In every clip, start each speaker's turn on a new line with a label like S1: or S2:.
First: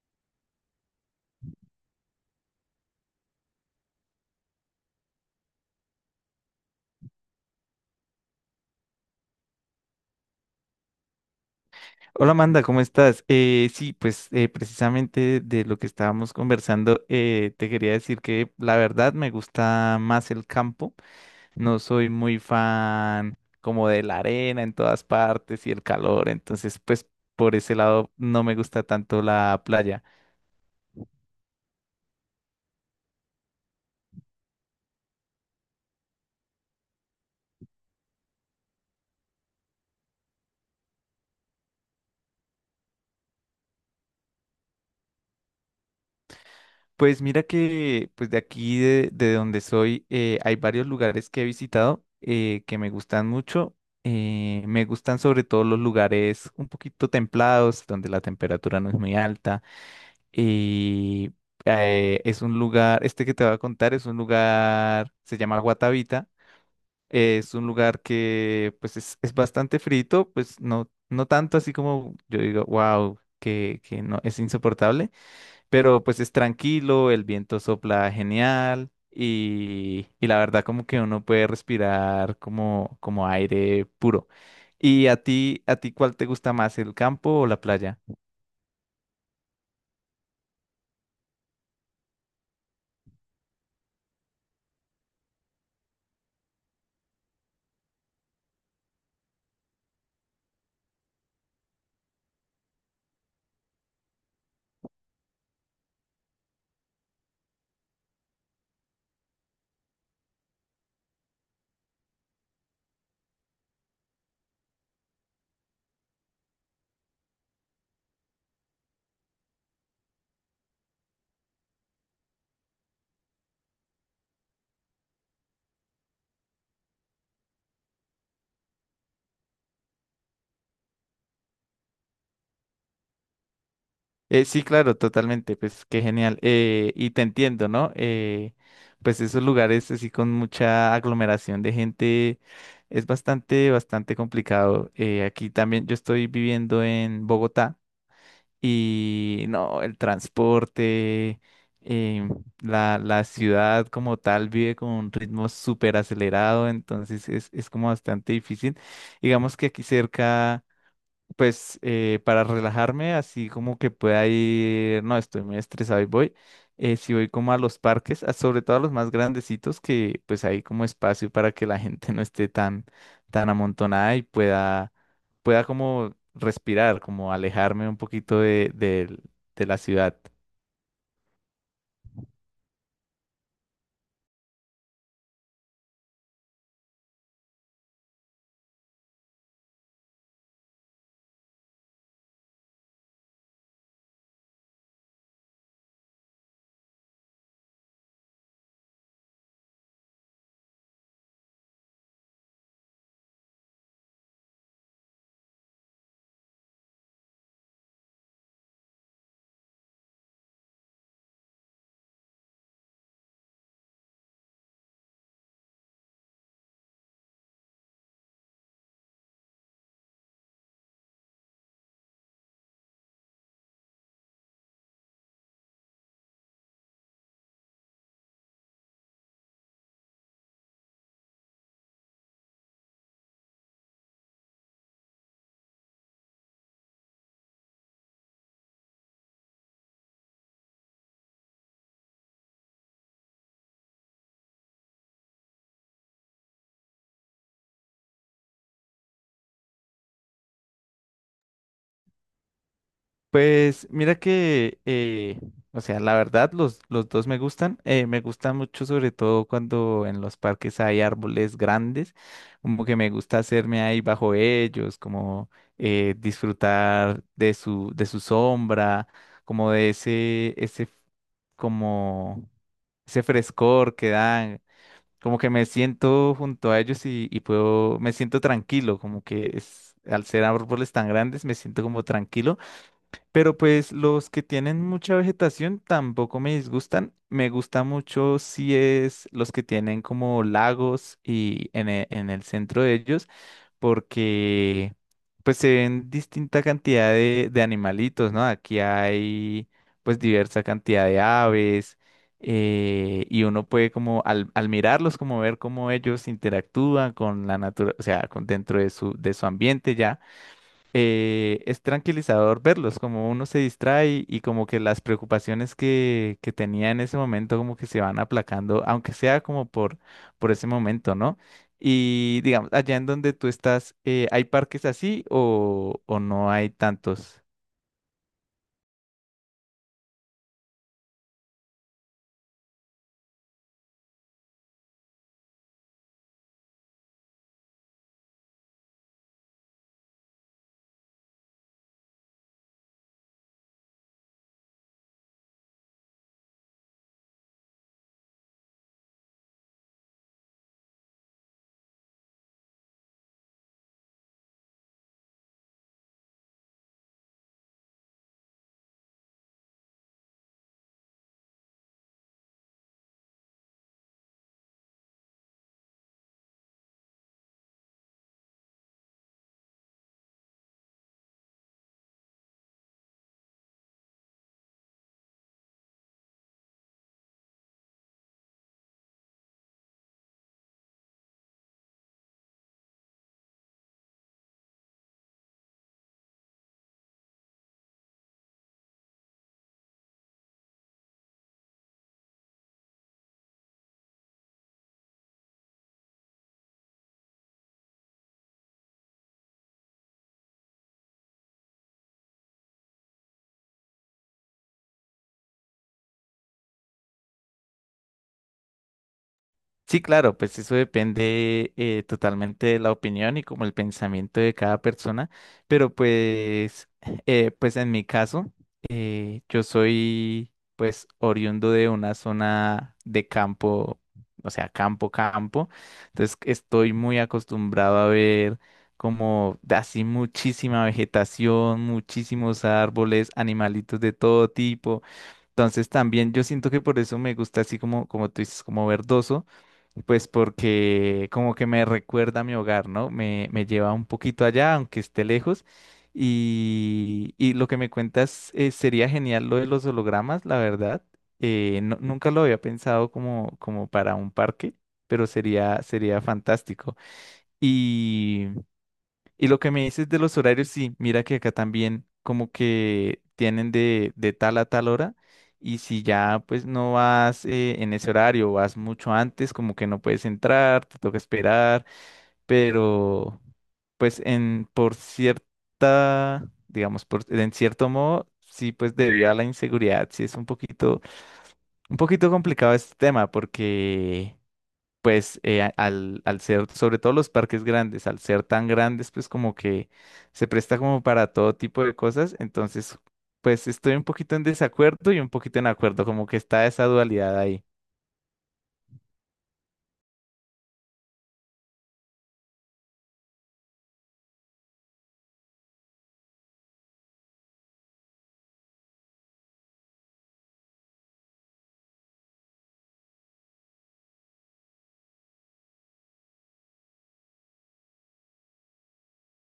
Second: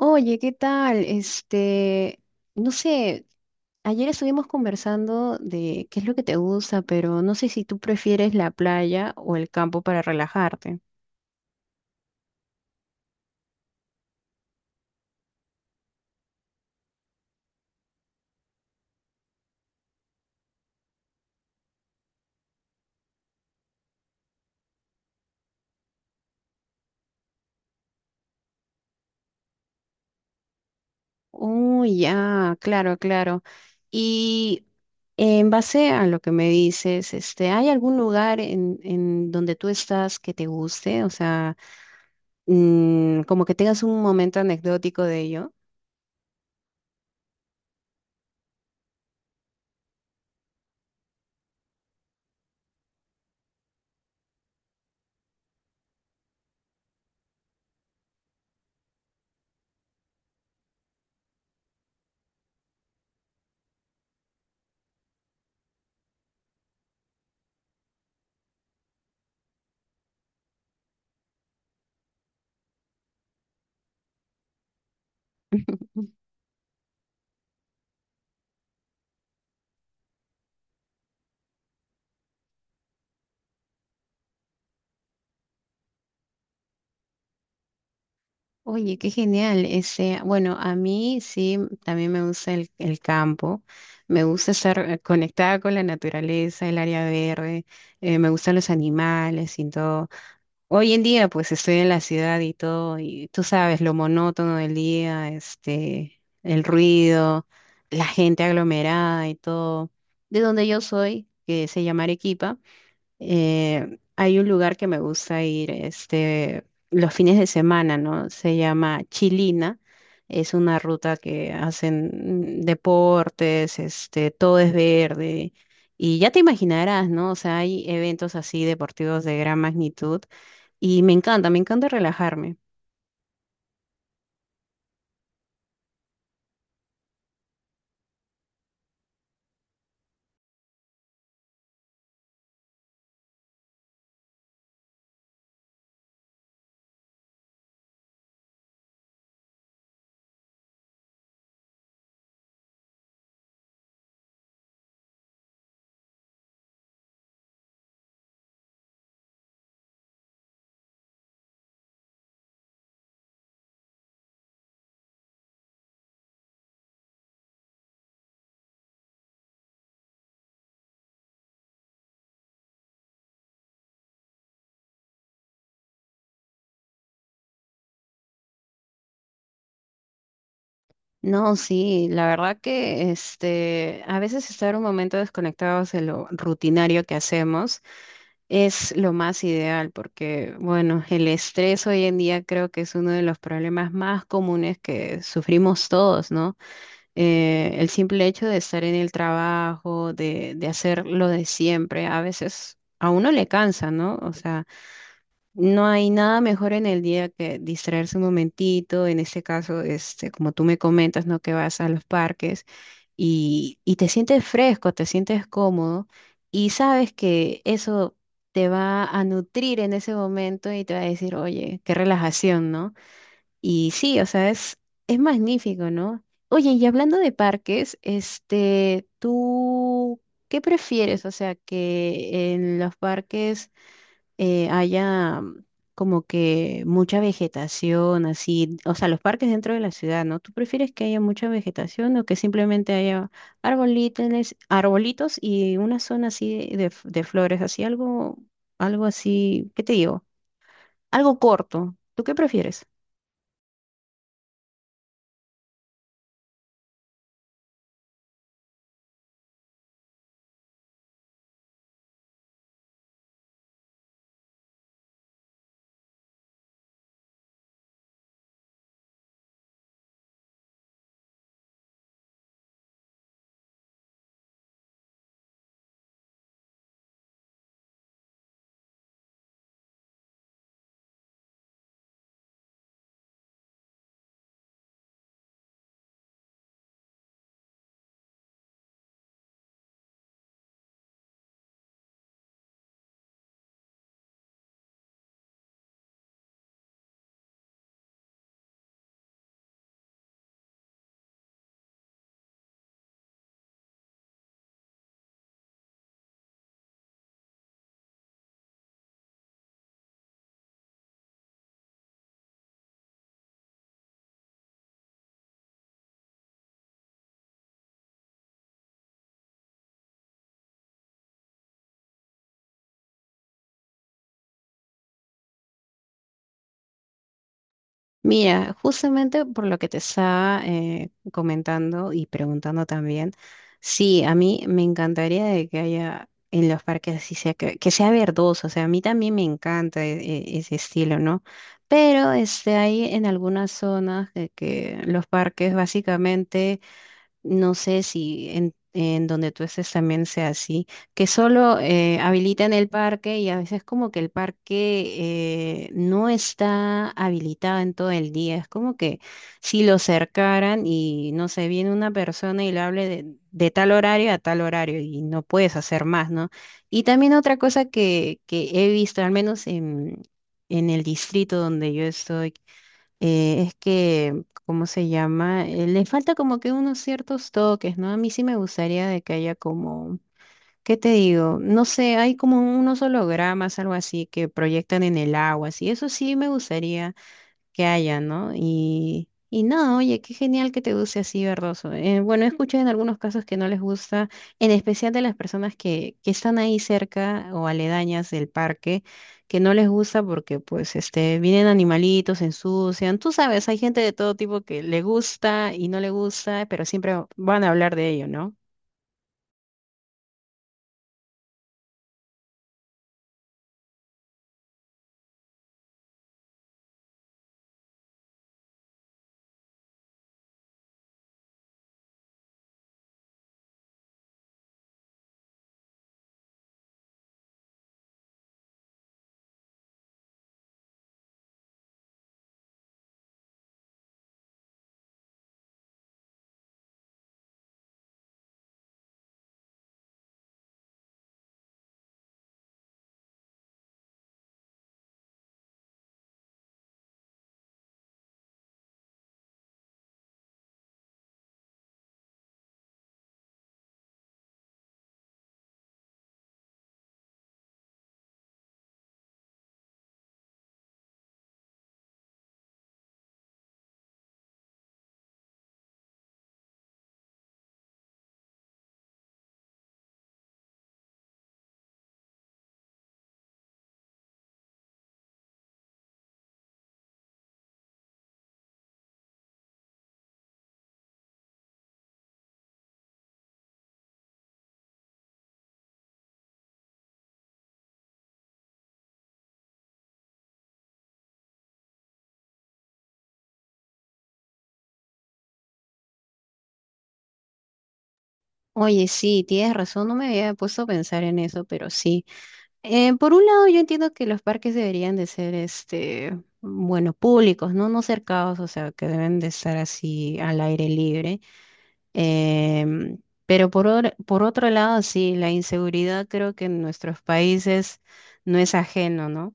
S1: Oye, ¿qué tal? No sé, ayer estuvimos conversando de qué es lo que te gusta, pero no sé si tú prefieres la playa o el campo para relajarte.
S2: Hola Amanda, ¿cómo estás? Sí, pues precisamente de lo que estábamos conversando, te quería decir que la verdad me gusta más el campo. No soy muy fan como de la arena en todas partes y el calor, entonces pues por ese lado no me gusta tanto la playa.
S1: Oh, ya, claro, claro. Y en base a lo que me dices, ¿hay algún lugar en donde tú estás que te guste? O sea, como que tengas un momento anecdótico de ello.
S2: Pues mira que pues de aquí de donde soy hay varios lugares que he visitado que me gustan mucho. Me gustan sobre todo los lugares un poquito templados, donde la temperatura no es muy alta. Y es un lugar, este que te voy a contar es un lugar, se llama Guatavita. Es un lugar que pues es bastante frito, pues no tanto así como yo digo, wow, que no es insoportable, pero pues es tranquilo, el viento sopla genial y la verdad como que uno puede respirar como, como aire puro. ¿Y a ti cuál te gusta más, el campo o la playa?
S1: Oye, qué genial. Bueno, a mí sí, también me gusta el campo. Me gusta estar conectada con la naturaleza, el área verde. Me gustan los animales y todo. Hoy en día, pues estoy en la ciudad y todo, y tú sabes, lo monótono del día, el ruido, la gente aglomerada y todo. De donde yo soy, que se llama Arequipa. Hay un lugar que me gusta ir, los fines de semana, ¿no? Se llama Chilina. Es una ruta que hacen deportes, todo es verde. Y ya te imaginarás, ¿no? O sea, hay eventos así deportivos de gran magnitud y me encanta relajarme.
S2: Sí, claro, totalmente, pues qué genial. Y te entiendo, ¿no? Pues esos lugares así con mucha aglomeración de gente es bastante, bastante complicado. Aquí también yo estoy viviendo en Bogotá. Y no, el transporte, em, la ciudad como tal vive con un ritmo súper acelerado, entonces es como bastante difícil. Digamos que aquí cerca pues para relajarme, así como que pueda ir, no, estoy muy estresado y voy, si voy como a los parques, sobre todo a los más grandecitos, que pues hay como espacio para que la gente no esté tan, tan amontonada y pueda, pueda como respirar, como alejarme un poquito de la ciudad.
S1: No, sí, la verdad que a veces estar un momento desconectados de lo rutinario que hacemos. Es lo más ideal porque, bueno, el estrés hoy en día creo que es uno de los problemas más comunes que sufrimos todos, ¿no? El simple hecho de estar en el trabajo, de hacer lo de siempre, a veces a uno le cansa, ¿no? O sea, no hay nada mejor en el día que distraerse un momentito, en este caso, como tú me comentas, ¿no? Que vas a los parques y te sientes fresco, te sientes cómodo y sabes que eso te va a nutrir en ese momento y te va a decir, oye, qué relajación, ¿no? Y sí, o sea, es magnífico, ¿no? Oye, y hablando de parques, ¿tú qué prefieres? O sea, que en los parques haya como que mucha vegetación, así, o sea, los parques dentro de la ciudad, ¿no? ¿Tú prefieres que haya mucha vegetación o que simplemente haya arbolitos, arbolitos y una zona así de flores, así algo, algo así, ¿qué te digo? Algo corto. ¿Tú qué prefieres?
S2: Pues mira que, o sea, la verdad los dos me gustan. Me gusta mucho sobre todo cuando en los parques hay árboles grandes, como que me gusta hacerme ahí bajo ellos, como disfrutar de su sombra, como como ese frescor que dan, como que me siento junto a ellos y puedo, me siento tranquilo, como que es, al ser árboles tan grandes me siento como tranquilo, pero pues los que tienen mucha vegetación tampoco me disgustan. Me gusta mucho si es los que tienen como lagos y en el centro de ellos, porque pues se ven distinta cantidad de animalitos, ¿no? Aquí hay pues diversa cantidad de aves, y uno puede como al mirarlos como ver cómo ellos interactúan con la naturaleza, o sea, con dentro de su ambiente ya. Es tranquilizador verlos, como uno se distrae y como que las preocupaciones que tenía en ese momento como que se van aplacando, aunque sea como por ese momento, ¿no? Y digamos, allá en donde tú estás, ¿hay parques así o no hay tantos?
S1: Mira, justamente por lo que te estaba comentando y preguntando también, sí, a mí me encantaría de que haya en los parques así sea, que sea verdoso, o sea, a mí también me encanta ese estilo, ¿no? Pero hay en algunas zonas de que los parques básicamente no sé si en donde tú estés también sea así, que solo habilitan el parque y a veces como que el parque no está habilitado en todo el día. Es como que si lo cercaran y no sé, viene una persona y le hable de tal horario a tal horario y no puedes hacer más, ¿no? Y también otra cosa que he visto, al menos en el distrito donde yo estoy, es que, ¿cómo se llama? Le falta como que unos ciertos toques, ¿no? A mí sí me gustaría de que haya como, ¿qué te digo? No sé, hay como unos hologramas, algo así, que proyectan en el agua, así. Eso sí me gustaría que haya, ¿no? Y no, oye, qué genial que te guste así, verdoso. Bueno, he escuchado en algunos casos que no les gusta, en especial de las personas que están ahí cerca o aledañas del parque, que no les gusta porque pues vienen animalitos, se ensucian. Tú sabes, hay gente de todo tipo que le gusta y no le gusta, pero siempre van a hablar de ello, ¿no?
S2: Sí, claro, pues eso depende totalmente de la opinión y como el pensamiento de cada persona, pero pues, pues en mi caso, yo soy pues oriundo de una zona de campo, o sea, campo, campo, entonces estoy muy acostumbrado a ver como de así muchísima vegetación, muchísimos árboles, animalitos de todo tipo, entonces también yo siento que por eso me gusta así como, como tú dices, como verdoso, pues porque como que me recuerda a mi hogar, ¿no? Me lleva un poquito allá, aunque esté lejos. Y lo que me cuentas sería genial lo de los hologramas, la verdad. Nunca lo había pensado como, como para un parque, pero sería, sería fantástico. Y lo que me dices de los horarios, sí, mira que acá también como que tienen de tal a tal hora, y si ya pues no vas en ese horario, vas mucho antes, como que no puedes entrar, te toca esperar, pero pues en por cierta, digamos, por, en cierto modo, sí, pues debido a la inseguridad, sí es un poquito complicado este tema porque pues al, al ser, sobre todo los parques grandes, al ser tan grandes, pues como que se presta como para todo tipo de cosas. Entonces, pues estoy un poquito en desacuerdo y un poquito en acuerdo, como que está esa dualidad ahí.
S1: Oye, sí, tienes razón, no me había puesto a pensar en eso, pero sí. Por un lado, yo entiendo que los parques deberían de ser, bueno, públicos, ¿no? No cercados, o sea, que deben de estar así al aire libre. Em, pero por otro lado, sí, la inseguridad creo que en nuestros países no es ajeno, ¿no?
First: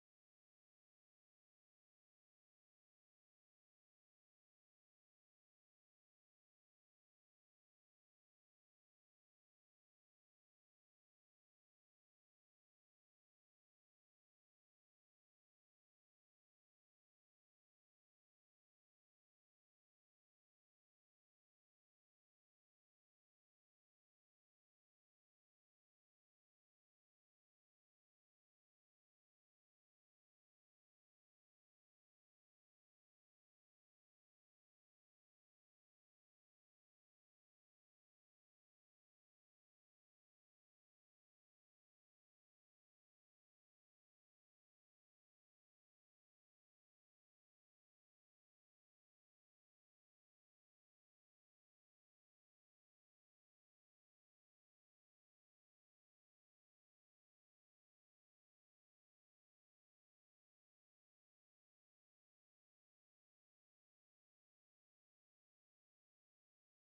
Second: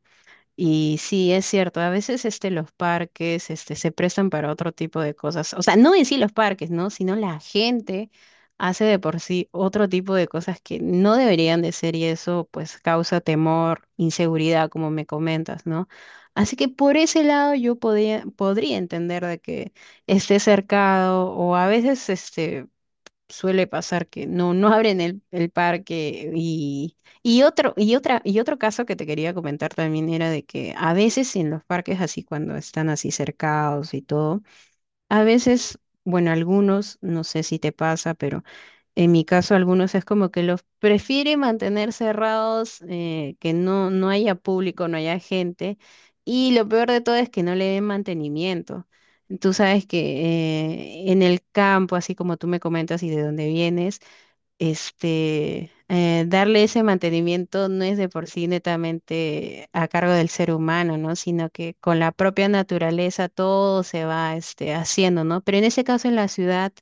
S1: Y sí, es cierto, a veces los parques se prestan para otro tipo de cosas. O sea, no en sí los parques, ¿no? Sino la gente hace de por sí otro tipo de cosas que no deberían de ser y eso pues causa temor, inseguridad, como me comentas, ¿no? Así que por ese lado yo podría entender de que esté cercado o a veces, suele pasar que no abren el parque y otro caso que te quería comentar también era de que a veces en los parques así cuando están así cercados y todo, a veces, bueno, algunos, no sé si te pasa, pero en mi caso, algunos es como que los prefiere mantener cerrados, que no haya público, no haya gente. Y lo peor de todo es que no le den mantenimiento. Tú sabes que en el campo, así como tú me comentas y de dónde vienes, darle ese mantenimiento no es de por sí netamente a cargo del ser humano, ¿no? Sino que con la propia naturaleza todo se va haciendo, ¿no? Pero en ese caso en la ciudad,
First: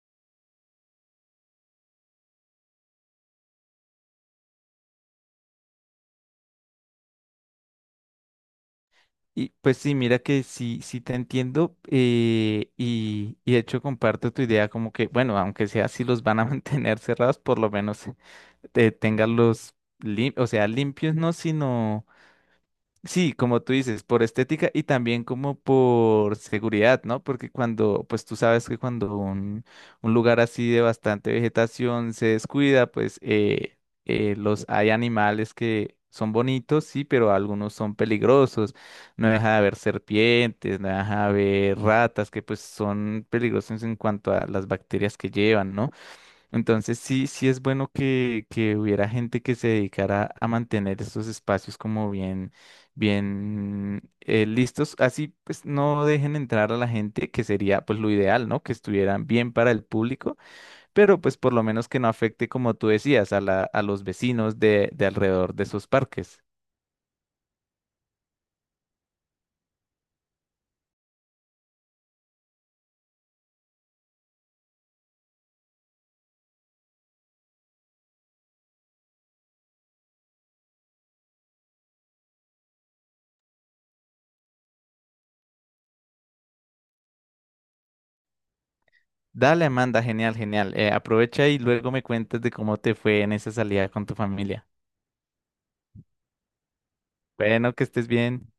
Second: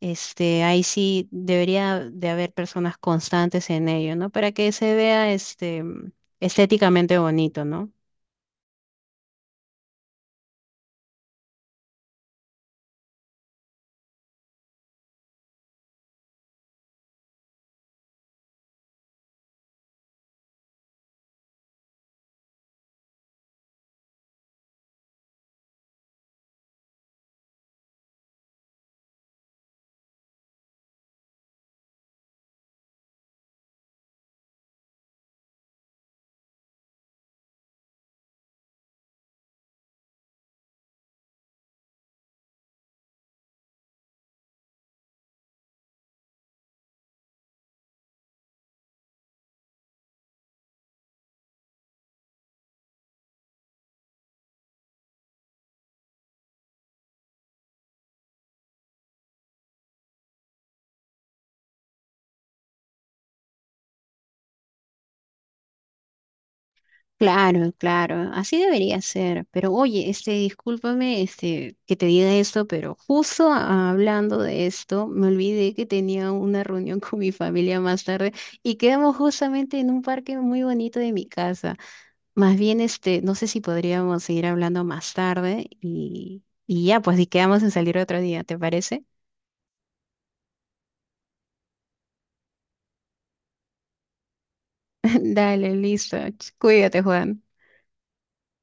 S1: ahí sí debería de haber personas constantes en ello, ¿no? Para que se vea estéticamente bonito, ¿no?
S2: Y pues sí, mira que sí, sí te entiendo y de hecho comparto tu idea como que, bueno, aunque sea si los van a mantener cerrados, por lo menos tengan los o sea, limpios no, sino sí, como tú dices, por estética y también como por seguridad, ¿no? Porque cuando, pues tú sabes que cuando un lugar así de bastante vegetación se descuida, pues los hay animales que son bonitos, sí, pero algunos son peligrosos. No deja de haber serpientes, no deja de haber ratas, que pues son peligrosos en cuanto a las bacterias que llevan, ¿no? Entonces sí, sí es bueno que hubiera gente que se dedicara a mantener estos espacios como bien, bien listos. Así pues no dejen entrar a la gente, que sería pues lo ideal, ¿no? Que estuvieran bien para el público, pero pues por lo menos que no afecte, como tú decías, a la, a los vecinos de alrededor de esos parques.
S1: Claro, claro, así debería ser. Pero oye, discúlpame, que te diga esto, pero justo hablando de esto, me olvidé que tenía una reunión con mi familia más tarde y quedamos justamente en un parque muy bonito de mi casa. Más bien, no sé si podríamos seguir hablando más tarde y ya, pues, y quedamos en salir otro día, ¿te parece?
S2: Dale, Amanda, genial, genial. Aprovecha y luego me cuentas de cómo te fue en esa salida con tu familia.
S1: Dale, listo. Cuídate, Juan.
S2: Bueno, que estés bien.